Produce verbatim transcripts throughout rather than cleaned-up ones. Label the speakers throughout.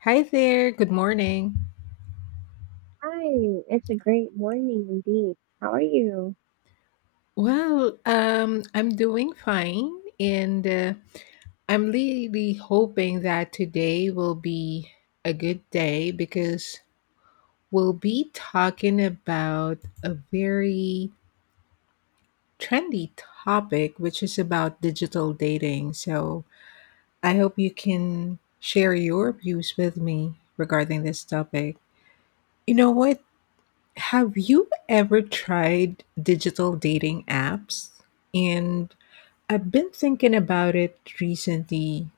Speaker 1: Hi there. Good morning.
Speaker 2: Hi, it's a great morning indeed. How are you?
Speaker 1: Well, um, I'm doing fine, and uh, I'm really hoping that today will be a good day because we'll be talking about a very trendy topic, which is about digital dating. So I hope you can share your views with me regarding this topic. You know what? Have you ever tried digital dating apps? And I've been thinking about it recently,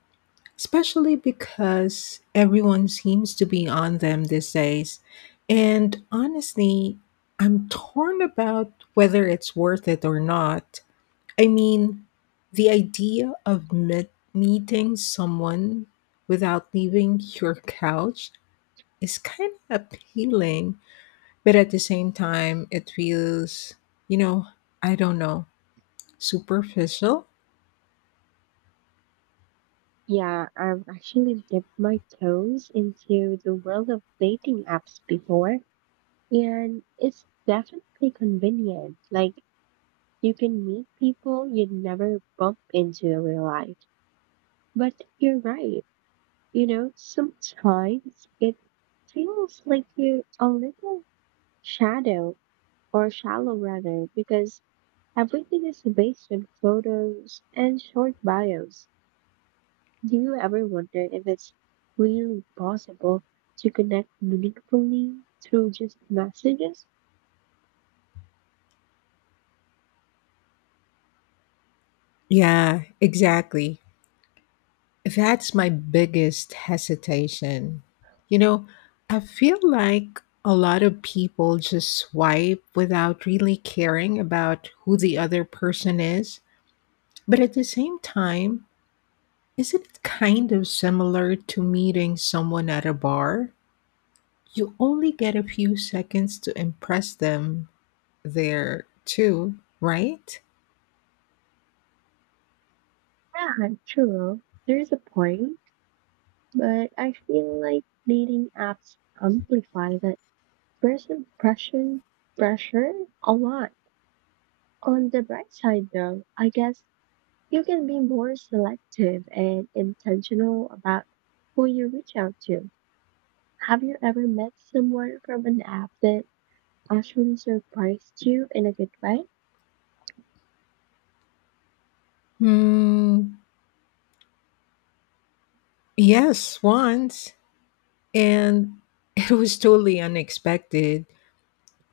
Speaker 1: especially because everyone seems to be on them these days. And honestly, I'm torn about whether it's worth it or not. I mean, the idea of met- meeting someone without leaving your couch is kind of appealing, but at the same time, it feels, you know, I don't know, superficial?
Speaker 2: Yeah, I've actually dipped my toes into the world of dating apps before, and it's definitely convenient. Like, you can meet people you'd never bump into in real life. But you're right, you know, sometimes it feels like you're a little shadow or shallow rather, because everything is based on photos and short bios. Do you ever wonder if it's really possible to connect meaningfully through just messages?
Speaker 1: Yeah, exactly. That's my biggest hesitation. You know, I feel like a lot of people just swipe without really caring about who the other person is. But at the same time, isn't it kind of similar to meeting someone at a bar? You only get a few seconds to impress them there too, right?
Speaker 2: Yeah, true. There is a point, but I feel like dating apps amplify that first impression pressure a lot. On the bright side, though, I guess you can be more selective and intentional about who you reach out to. Have you ever met someone from an app that actually surprised you in a good way?
Speaker 1: Mm, yes, once. And it was totally unexpected.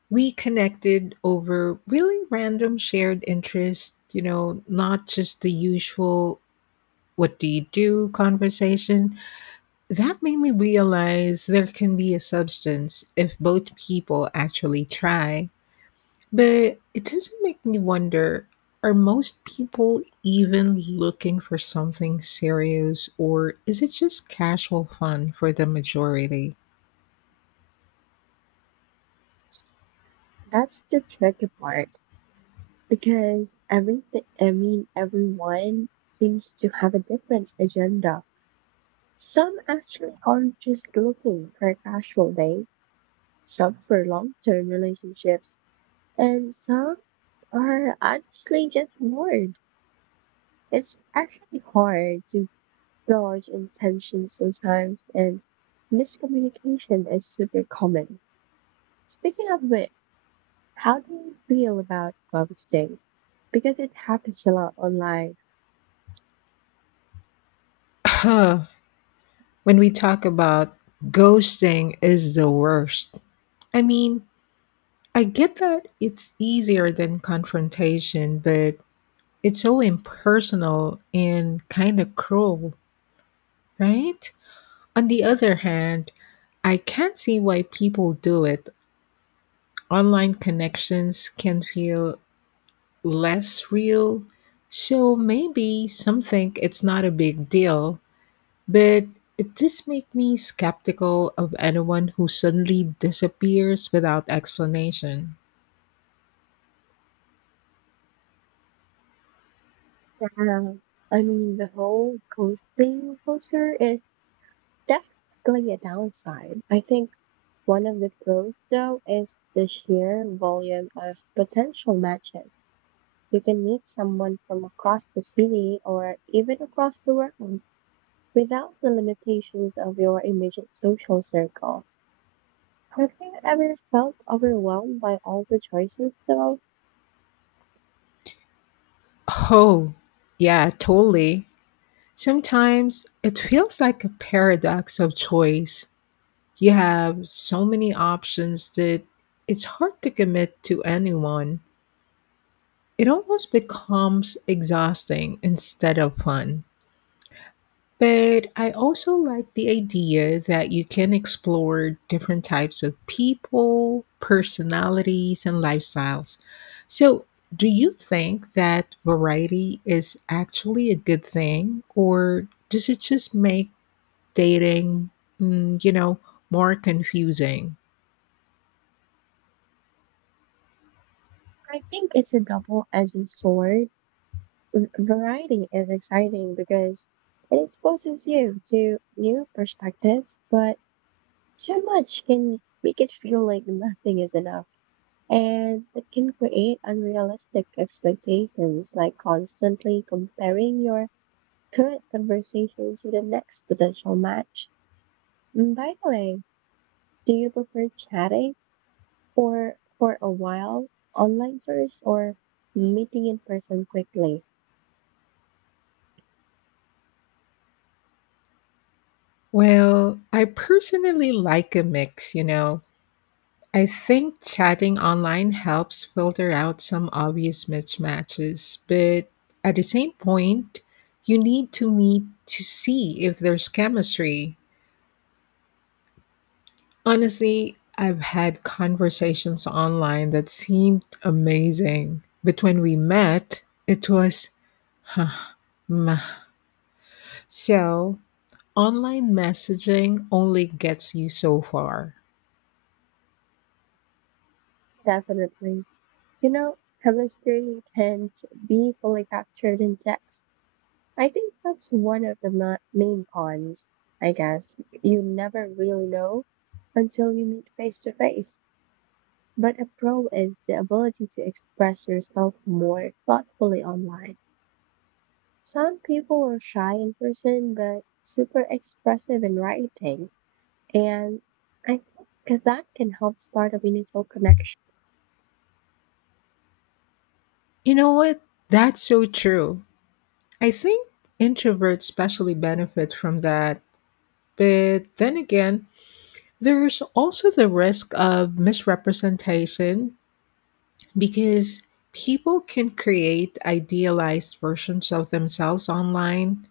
Speaker 1: We connected over really random shared interests, you know, not just the usual what do you do conversation. That made me realize there can be a substance if both people actually try. But it doesn't make me wonder, are most people even looking for something serious, or is it just casual fun for the majority?
Speaker 2: That's the tricky part because everything, I mean, everyone seems to have a different agenda. Some actually aren't just looking for a casual date, some for long term relationships, and some are honestly just bored. It's actually hard to gauge intentions sometimes, and miscommunication is super common. Speaking of which, how do you feel about ghosting? Because it happens a lot online.
Speaker 1: Huh. When we talk about ghosting, is the worst. I mean, I get that it's easier than confrontation, but it's so impersonal and kind of cruel, right? On the other hand, I can't see why people do it. Online connections can feel less real, so maybe some think it's not a big deal, but it does make me skeptical of anyone who suddenly disappears without explanation.
Speaker 2: Yeah, I mean, the whole ghosting culture is definitely a downside. I think one of the pros, though, is the sheer volume of potential matches. You can meet someone from across the city or even across the world without the limitations of your immediate social circle. Have you ever felt overwhelmed by all the choices, though?
Speaker 1: Oh, yeah, totally. Sometimes it feels like a paradox of choice. You have so many options that it's hard to commit to anyone. It almost becomes exhausting instead of fun. But I also like the idea that you can explore different types of people, personalities, and lifestyles. So, do you think that variety is actually a good thing, or does it just make dating, mm, you know, more confusing?
Speaker 2: I think it's a double-edged sword. V- Variety is exciting because it exposes you to new perspectives, but too much can make it feel like nothing is enough. And it can create unrealistic expectations, like constantly comparing your current conversation to the next potential match. And by the way, do you prefer chatting or for a while online first or meeting in person quickly?
Speaker 1: Well, I personally like a mix, you know, I think chatting online helps filter out some obvious mismatches, but at the same point, you need to meet to see if there's chemistry. Honestly, I've had conversations online that seemed amazing, but when we met, it was, huh, meh. So, online messaging only gets you so far.
Speaker 2: Definitely. You know, chemistry can't be fully captured in text. I think that's one of the ma- main cons, I guess. You never really know until you meet face to face. But a pro is the ability to express yourself more thoughtfully online. Some people are shy in person, but super expressive in writing. And I think that can help start a meaningful connection.
Speaker 1: You know what? That's so true. I think introverts especially benefit from that. But then again, there's also the risk of misrepresentation because people can create idealized versions of themselves online.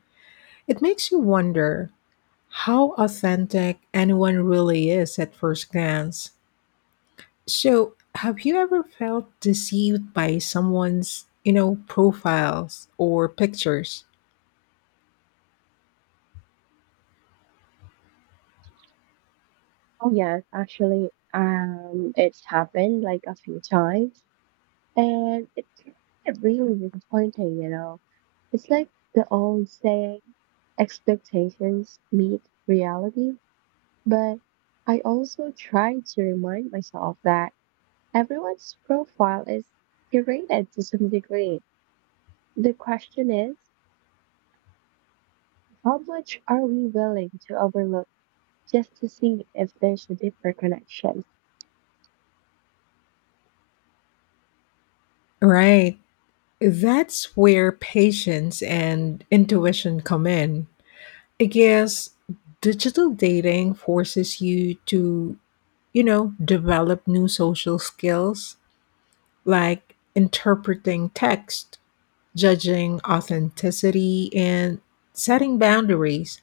Speaker 1: It makes you wonder how authentic anyone really is at first glance. So, have you ever felt deceived by someone's, you know, profiles or pictures?
Speaker 2: Oh yes, actually, um, it's happened like a few times, and it's really disappointing, you know. It's like the old saying, expectations meet reality. But I also try to remind myself that everyone's profile is curated to some degree. The question is, how much are we willing to overlook just to see if there's a deeper connection?
Speaker 1: Right. That's where patience and intuition come in. I guess digital dating forces you to, you know, develop new social skills like interpreting text, judging authenticity, and setting boundaries.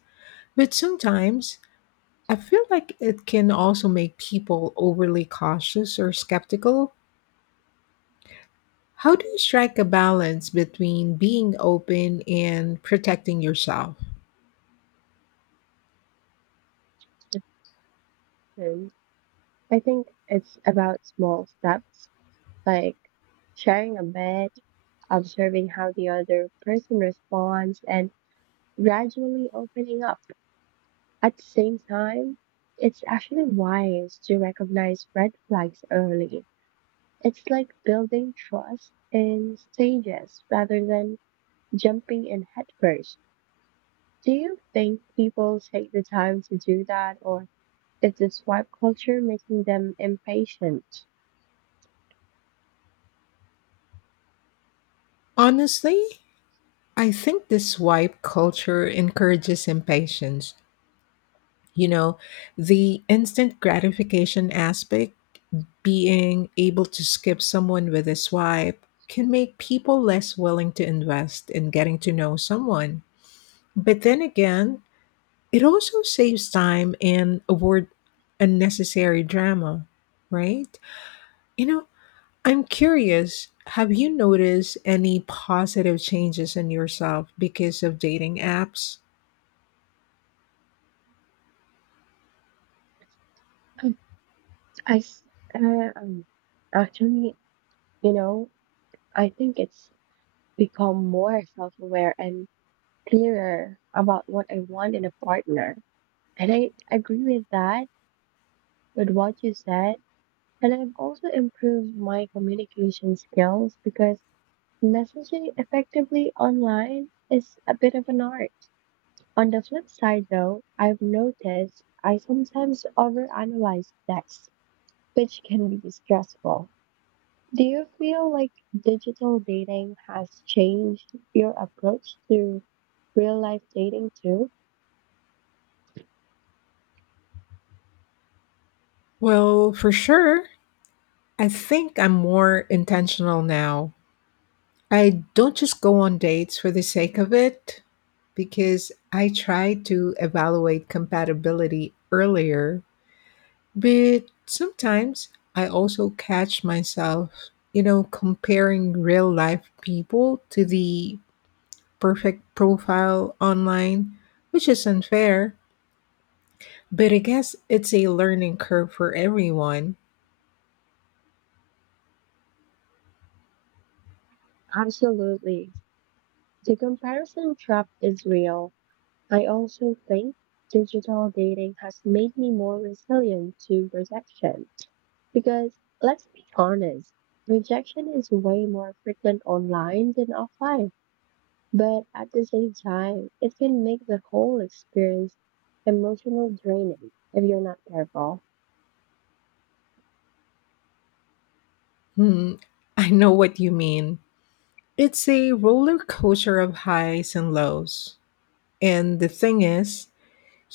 Speaker 1: But sometimes I feel like it can also make people overly cautious or skeptical. How do you strike a balance between being open and protecting yourself?
Speaker 2: I think it's about small steps, like sharing a bit, observing how the other person responds, and gradually opening up. At the same time, it's actually wise to recognize red flags early. It's like building trust in stages rather than jumping in headfirst. Do you think people take the time to do that, or is the swipe culture making them impatient?
Speaker 1: Honestly, I think this swipe culture encourages impatience. You know, the instant gratification aspect, being able to skip someone with a swipe, can make people less willing to invest in getting to know someone. But then again, it also saves time and avoid unnecessary drama, right? You know, I'm curious, have you noticed any positive changes in yourself because of dating apps?
Speaker 2: I s- uh, um, Actually, you know, I think it's become more self-aware and clearer about what I want in a partner. And I agree with that, with what you said. And I've also improved my communication skills because messaging effectively online is a bit of an art. On the flip side, though, I've noticed I sometimes overanalyze texts, which can be stressful. Do you feel like digital dating has changed your approach to real life dating too?
Speaker 1: Well, for sure. I think I'm more intentional now. I don't just go on dates for the sake of it because I try to evaluate compatibility earlier. But sometimes I also catch myself, you know, comparing real life people to the perfect profile online, which is unfair. But I guess it's a learning curve for everyone.
Speaker 2: Absolutely. The comparison trap is real. I also think digital dating has made me more resilient to rejection because let's be honest, rejection is way more frequent online than offline. But at the same time, it can make the whole experience emotional draining if you're not careful.
Speaker 1: Hmm, I know what you mean. It's a roller coaster of highs and lows. And the thing is,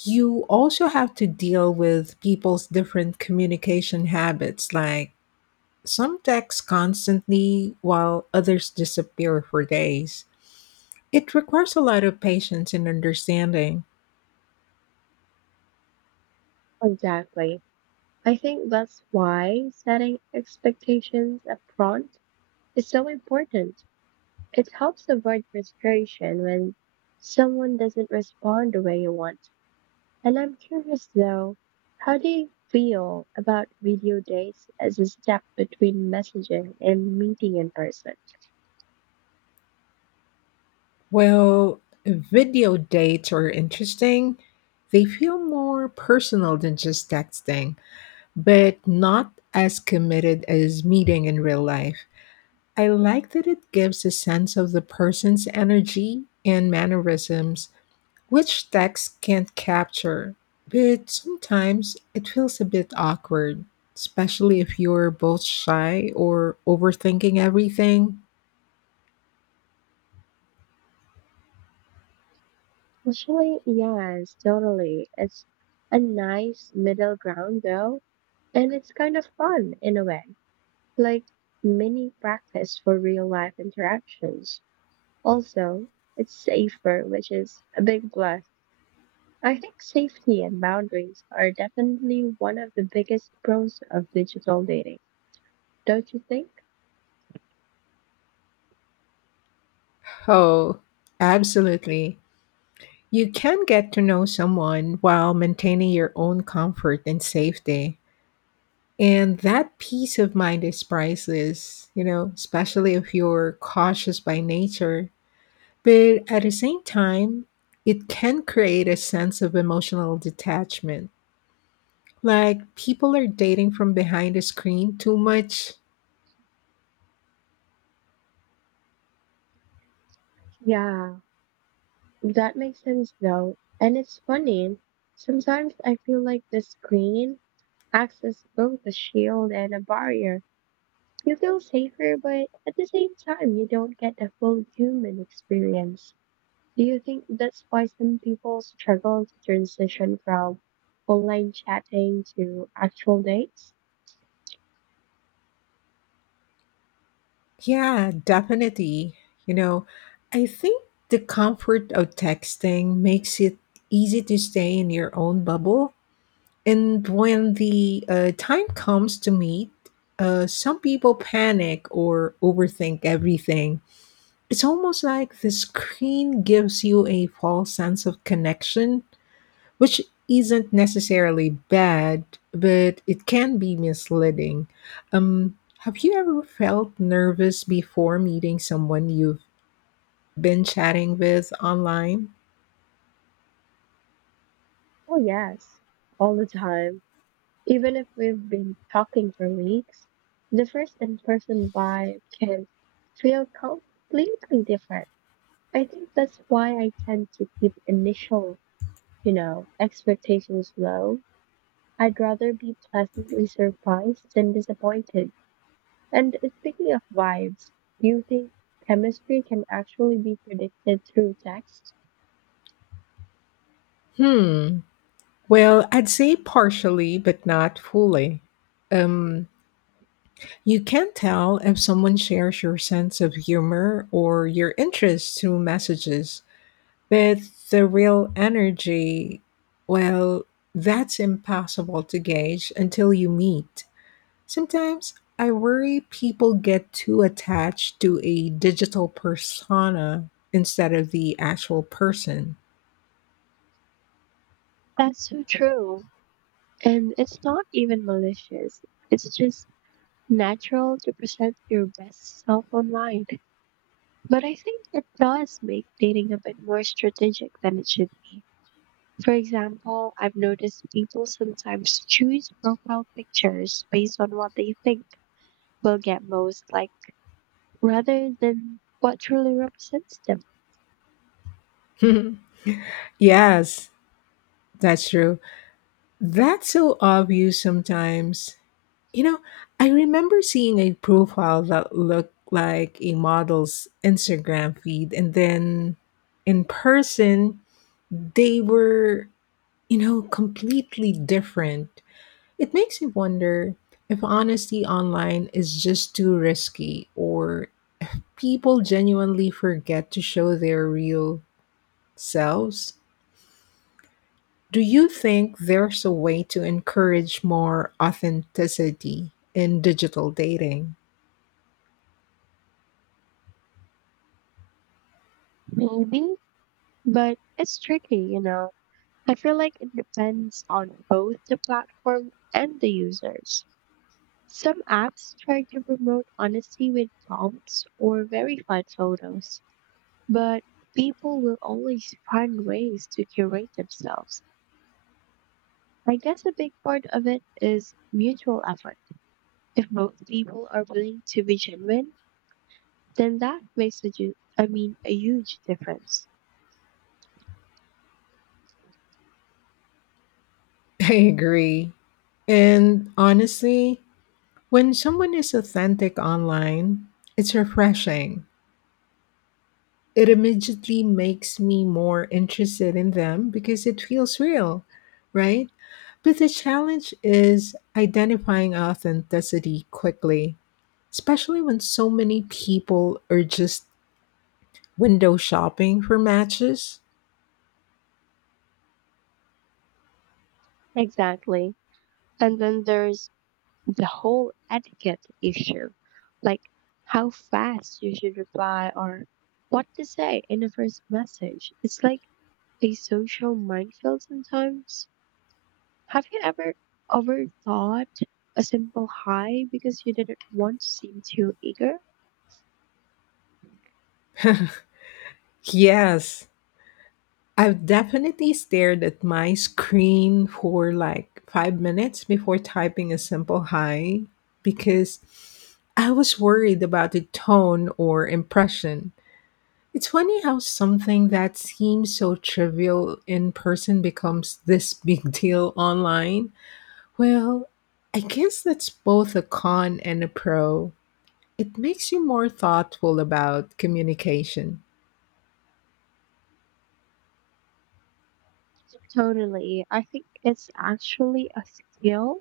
Speaker 1: you also have to deal with people's different communication habits. Like some text constantly while others disappear for days. It requires a lot of patience and understanding.
Speaker 2: Exactly. I think that's why setting expectations upfront is so important. It helps avoid frustration when someone doesn't respond the way you want. And I'm curious though, how do you feel about video dates as a step between messaging and meeting in person?
Speaker 1: Well, video dates are interesting. They feel more personal than just texting, but not as committed as meeting in real life. I like that it gives a sense of the person's energy and mannerisms, which text can't capture. But sometimes it feels a bit awkward, especially if you're both shy or overthinking everything.
Speaker 2: Actually, yes, totally. It's a nice middle ground though, and it's kind of fun in a way. Like mini practice for real life interactions. Also, it's safer, which is a big plus. I think safety and boundaries are definitely one of the biggest pros of digital dating, don't you think?
Speaker 1: Oh, absolutely. You can get to know someone while maintaining your own comfort and safety. And that peace of mind is priceless, you know, especially if you're cautious by nature. But at the same time, it can create a sense of emotional detachment. Like people are dating from behind a screen too much.
Speaker 2: Yeah, that makes sense though. And it's funny, sometimes I feel like the screen acts as both a shield and a barrier. You feel safer, but at the same time, you don't get the full human experience. Do you think that's why some people struggle to transition from online chatting to actual dates?
Speaker 1: Yeah, definitely. You know, I think the comfort of texting makes it easy to stay in your own bubble. And when the uh, time comes to meet, uh, some people panic or overthink everything. It's almost like the screen gives you a false sense of connection, which isn't necessarily bad, but it can be misleading. Um, have you ever felt nervous before meeting someone you've been chatting with online?
Speaker 2: Oh, yes, all the time. Even if we've been talking for weeks, the first in person vibe can feel completely different. I think that's why I tend to keep initial, you know, expectations low. I'd rather be pleasantly surprised than disappointed. And speaking of vibes, do you think chemistry can actually be predicted through text?
Speaker 1: Hmm. Well, I'd say partially, but not fully. Um, You can tell if someone shares your sense of humor or your interests through messages, but the real energy, well, that's impossible to gauge until you meet. Sometimes I worry people get too attached to a digital persona instead of the actual person.
Speaker 2: That's so true. And it's not even malicious. It's just natural to present your best self online. But I think it does make dating a bit more strategic than it should be. For example, I've noticed people sometimes choose profile pictures based on what they think will get most likes rather than what truly represents them.
Speaker 1: Yes, that's true. That's so obvious sometimes. You know, I remember seeing a profile that looked like a model's Instagram feed, and then in person, they were, you know, completely different. It makes me wonder if honesty online is just too risky or people genuinely forget to show their real selves. Do you think there's a way to encourage more authenticity in digital dating?
Speaker 2: Maybe. But it's tricky, you know. I feel like it depends on both the platform and the users. Some apps try to promote honesty with prompts or verified photos, but people will always find ways to curate themselves. I guess a big part of it is mutual effort. If both people are willing to be genuine, then that makes a ju- I mean a huge difference.
Speaker 1: I agree. And honestly, when someone is authentic online, it's refreshing. It immediately makes me more interested in them because it feels real, right? But the challenge is identifying authenticity quickly, especially when so many people are just window shopping for matches.
Speaker 2: Exactly. And then there's the whole etiquette issue, like how fast you should reply or what to say in the first message. It's like a social minefield sometimes. Have you ever overthought a simple hi because you didn't want to seem too eager?
Speaker 1: Yes, I've definitely stared at my screen for like five minutes before typing a simple hi because I was worried about the tone or impression. It's funny how something that seems so trivial in person becomes this big deal online. Well, I guess that's both a con and a pro. It makes you more thoughtful about communication.
Speaker 2: Totally. I think it's actually a skill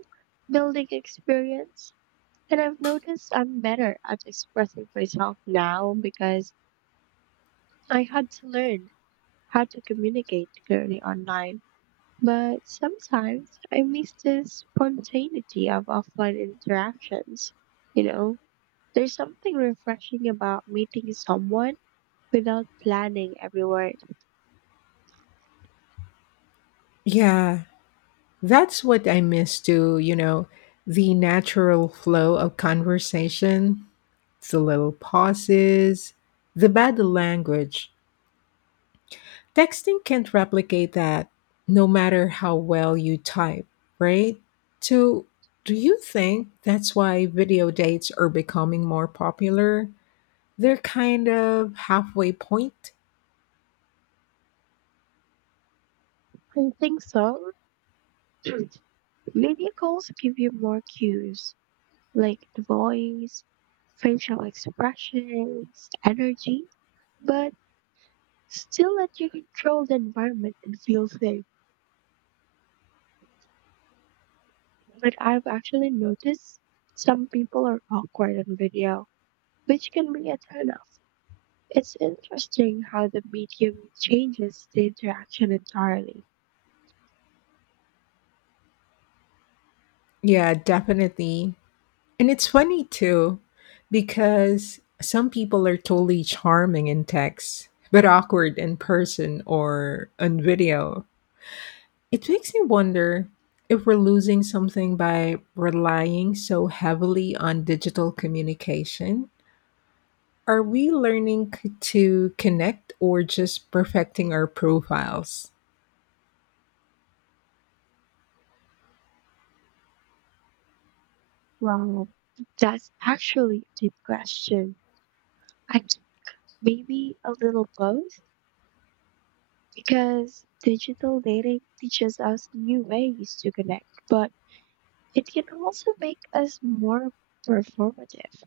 Speaker 2: building experience. And I've noticed I'm better at expressing myself now because I had to learn how to communicate clearly online. But sometimes I miss the spontaneity of offline interactions. You know, there's something refreshing about meeting someone without planning every word.
Speaker 1: Yeah, that's what I miss too, you know, the natural flow of conversation, the little pauses, the bad language. Texting can't replicate that no matter how well you type, right? So, do you think that's why video dates are becoming more popular? They're kind of halfway point.
Speaker 2: I think so. Video calls give you more cues, like the voice, facial expressions, energy, but still let you control the environment and feel safe. But I've actually noticed some people are awkward on video, which can be a turnoff. It's interesting how the medium changes the interaction entirely.
Speaker 1: Yeah, definitely. And it's funny too, because some people are totally charming in text, but awkward in person or on video. It makes me wonder if we're losing something by relying so heavily on digital communication. Are we learning c- to connect or just perfecting our profiles?
Speaker 2: Wow, that's actually a deep question. I think maybe a little both, because digital dating teaches us new ways to connect, but it can also make us more performative.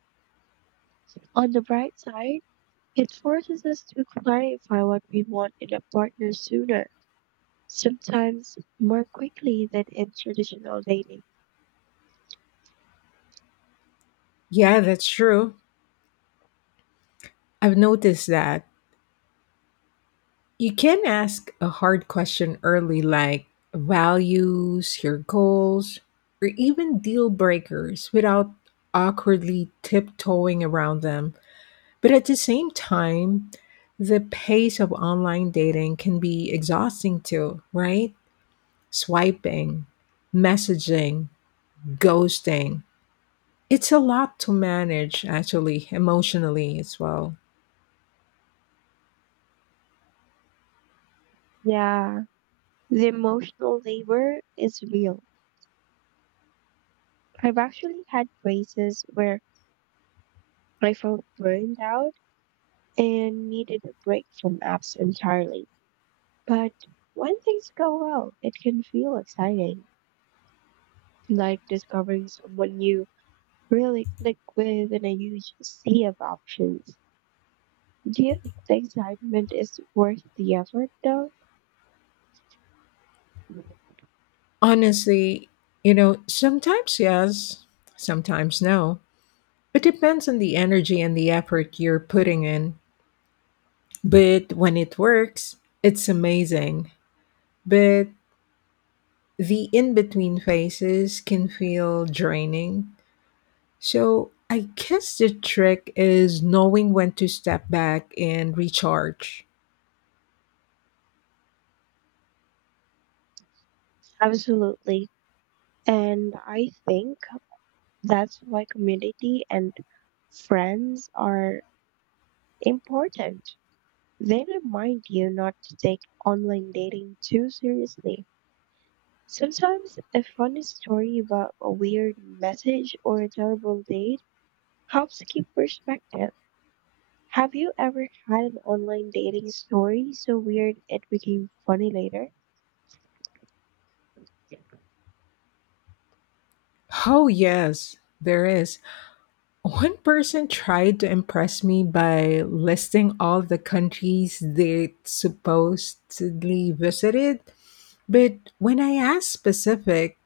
Speaker 2: On the bright side, it forces us to clarify what we want in a partner sooner, sometimes more quickly than in traditional dating.
Speaker 1: Yeah, that's true. I've noticed that. You can ask a hard question early, like values, your goals, or even deal breakers without awkwardly tiptoeing around them. But at the same time, the pace of online dating can be exhausting too, right? Swiping, messaging, ghosting. It's a lot to manage, actually, emotionally as well.
Speaker 2: Yeah, the emotional labor is real. I've actually had phases where I felt burned out and needed a break from apps entirely. But when things go well, it can feel exciting, like discovering someone you really click with in a huge sea of options. Do you think the excitement is worth the effort, though?
Speaker 1: Honestly, you know, sometimes yes, sometimes no. It depends on the energy and the effort you're putting in. But when it works, it's amazing. But the in between phases can feel draining. So I guess the trick is knowing when to step back and recharge.
Speaker 2: Absolutely. And I think that's why community and friends are important. They remind you not to take online dating too seriously. Sometimes a funny story about a weird message or a terrible date helps keep perspective. Have you ever had an online dating story so weird it became funny later?
Speaker 1: Oh, yes, there is. One person tried to impress me by listing all the countries they supposedly visited, but when I asked specific,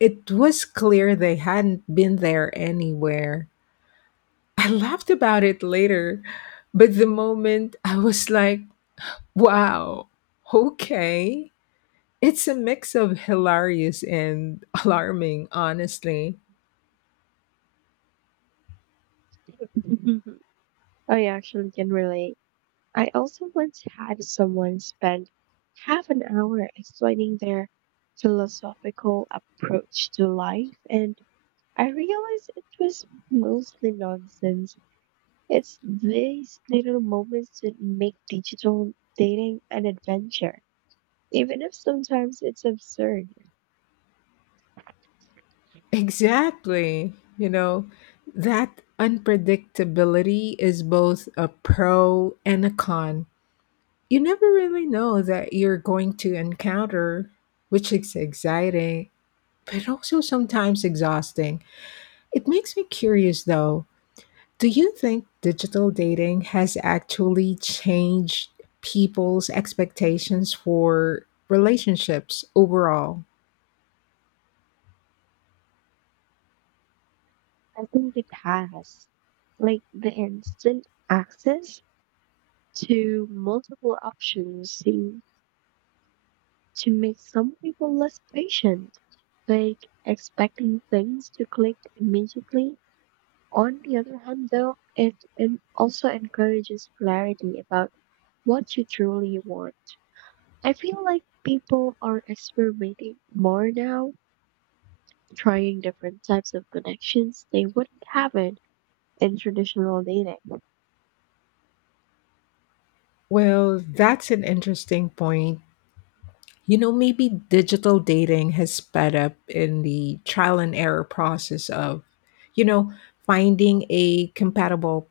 Speaker 1: it was clear they hadn't been there anywhere. I laughed about it later, but the moment I was like, wow, okay. It's a mix of hilarious and alarming, honestly.
Speaker 2: I actually can relate. I also once had someone spend half an hour explaining their philosophical approach to life, and I realized it was mostly nonsense. It's these little moments that make digital dating an adventure, even if sometimes it's absurd.
Speaker 1: Exactly. You know, that unpredictability is both a pro and a con. You never really know that you're going to encounter, which is exciting, but also sometimes exhausting. It makes me curious though. Do you think digital dating has actually changed people's expectations for relationships overall?
Speaker 2: I think it has, like, the instant access to multiple options seems to make some people less patient, like expecting things to click immediately. On the other hand, though, it, it also encourages clarity about what you truly want. I feel like people are experimenting more now, trying different types of connections they wouldn't have it in traditional dating.
Speaker 1: Well, that's an interesting point. You know, maybe digital dating has sped up in the trial and error process of, you know, finding a compatible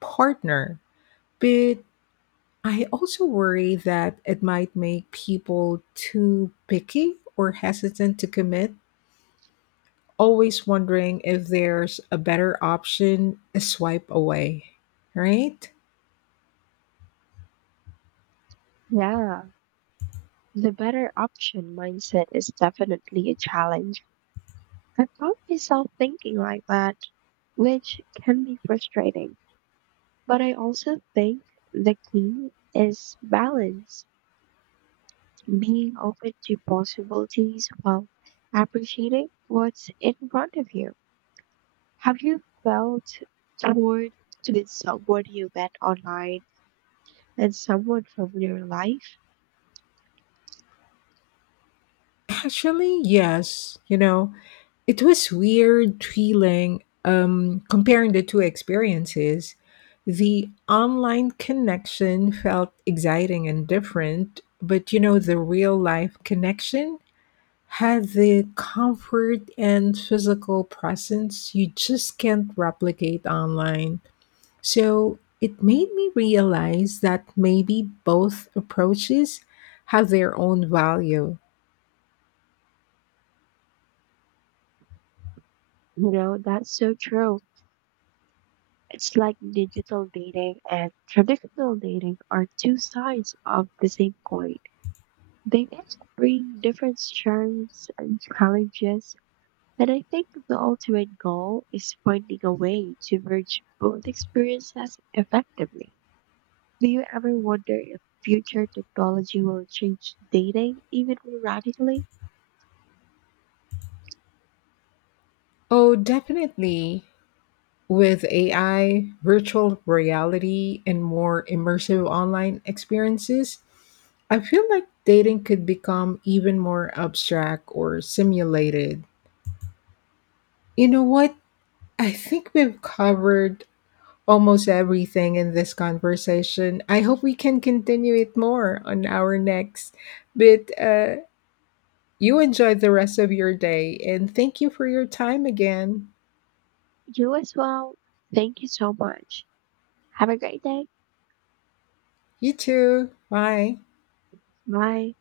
Speaker 1: partner. But I also worry that it might make people too picky or hesitant to commit, always wondering if there's a better option a swipe away, right?
Speaker 2: Yeah, the better option mindset is definitely a challenge. I found myself thinking like that, which can be frustrating. But I also think the key is balance, being open to possibilities while appreciating what's in front of you. Have you felt toward with someone you met online and someone from your life?
Speaker 1: Actually, yes. You know, it was weird feeling um, comparing the two experiences. The online connection felt exciting and different, but you know, the real life connection had the comfort and physical presence you just can't replicate online. So it made me realize that maybe both approaches have their own value.
Speaker 2: You know, that's so true. It's like digital dating and traditional dating are two sides of the same coin. They did bring different strengths and challenges, and I think the ultimate goal is finding a way to merge both experiences effectively. Do you ever wonder if future technology will change dating even more radically?
Speaker 1: Oh, definitely. With A I, virtual reality, and more immersive online experiences, I feel like dating could become even more abstract or simulated. You know what? I think we've covered almost everything in this conversation. I hope we can continue it more on our next. But uh, you enjoy the rest of your day and thank you for your time again.
Speaker 2: You as well. Thank you so much. Have a great day.
Speaker 1: You too. Bye.
Speaker 2: Bye.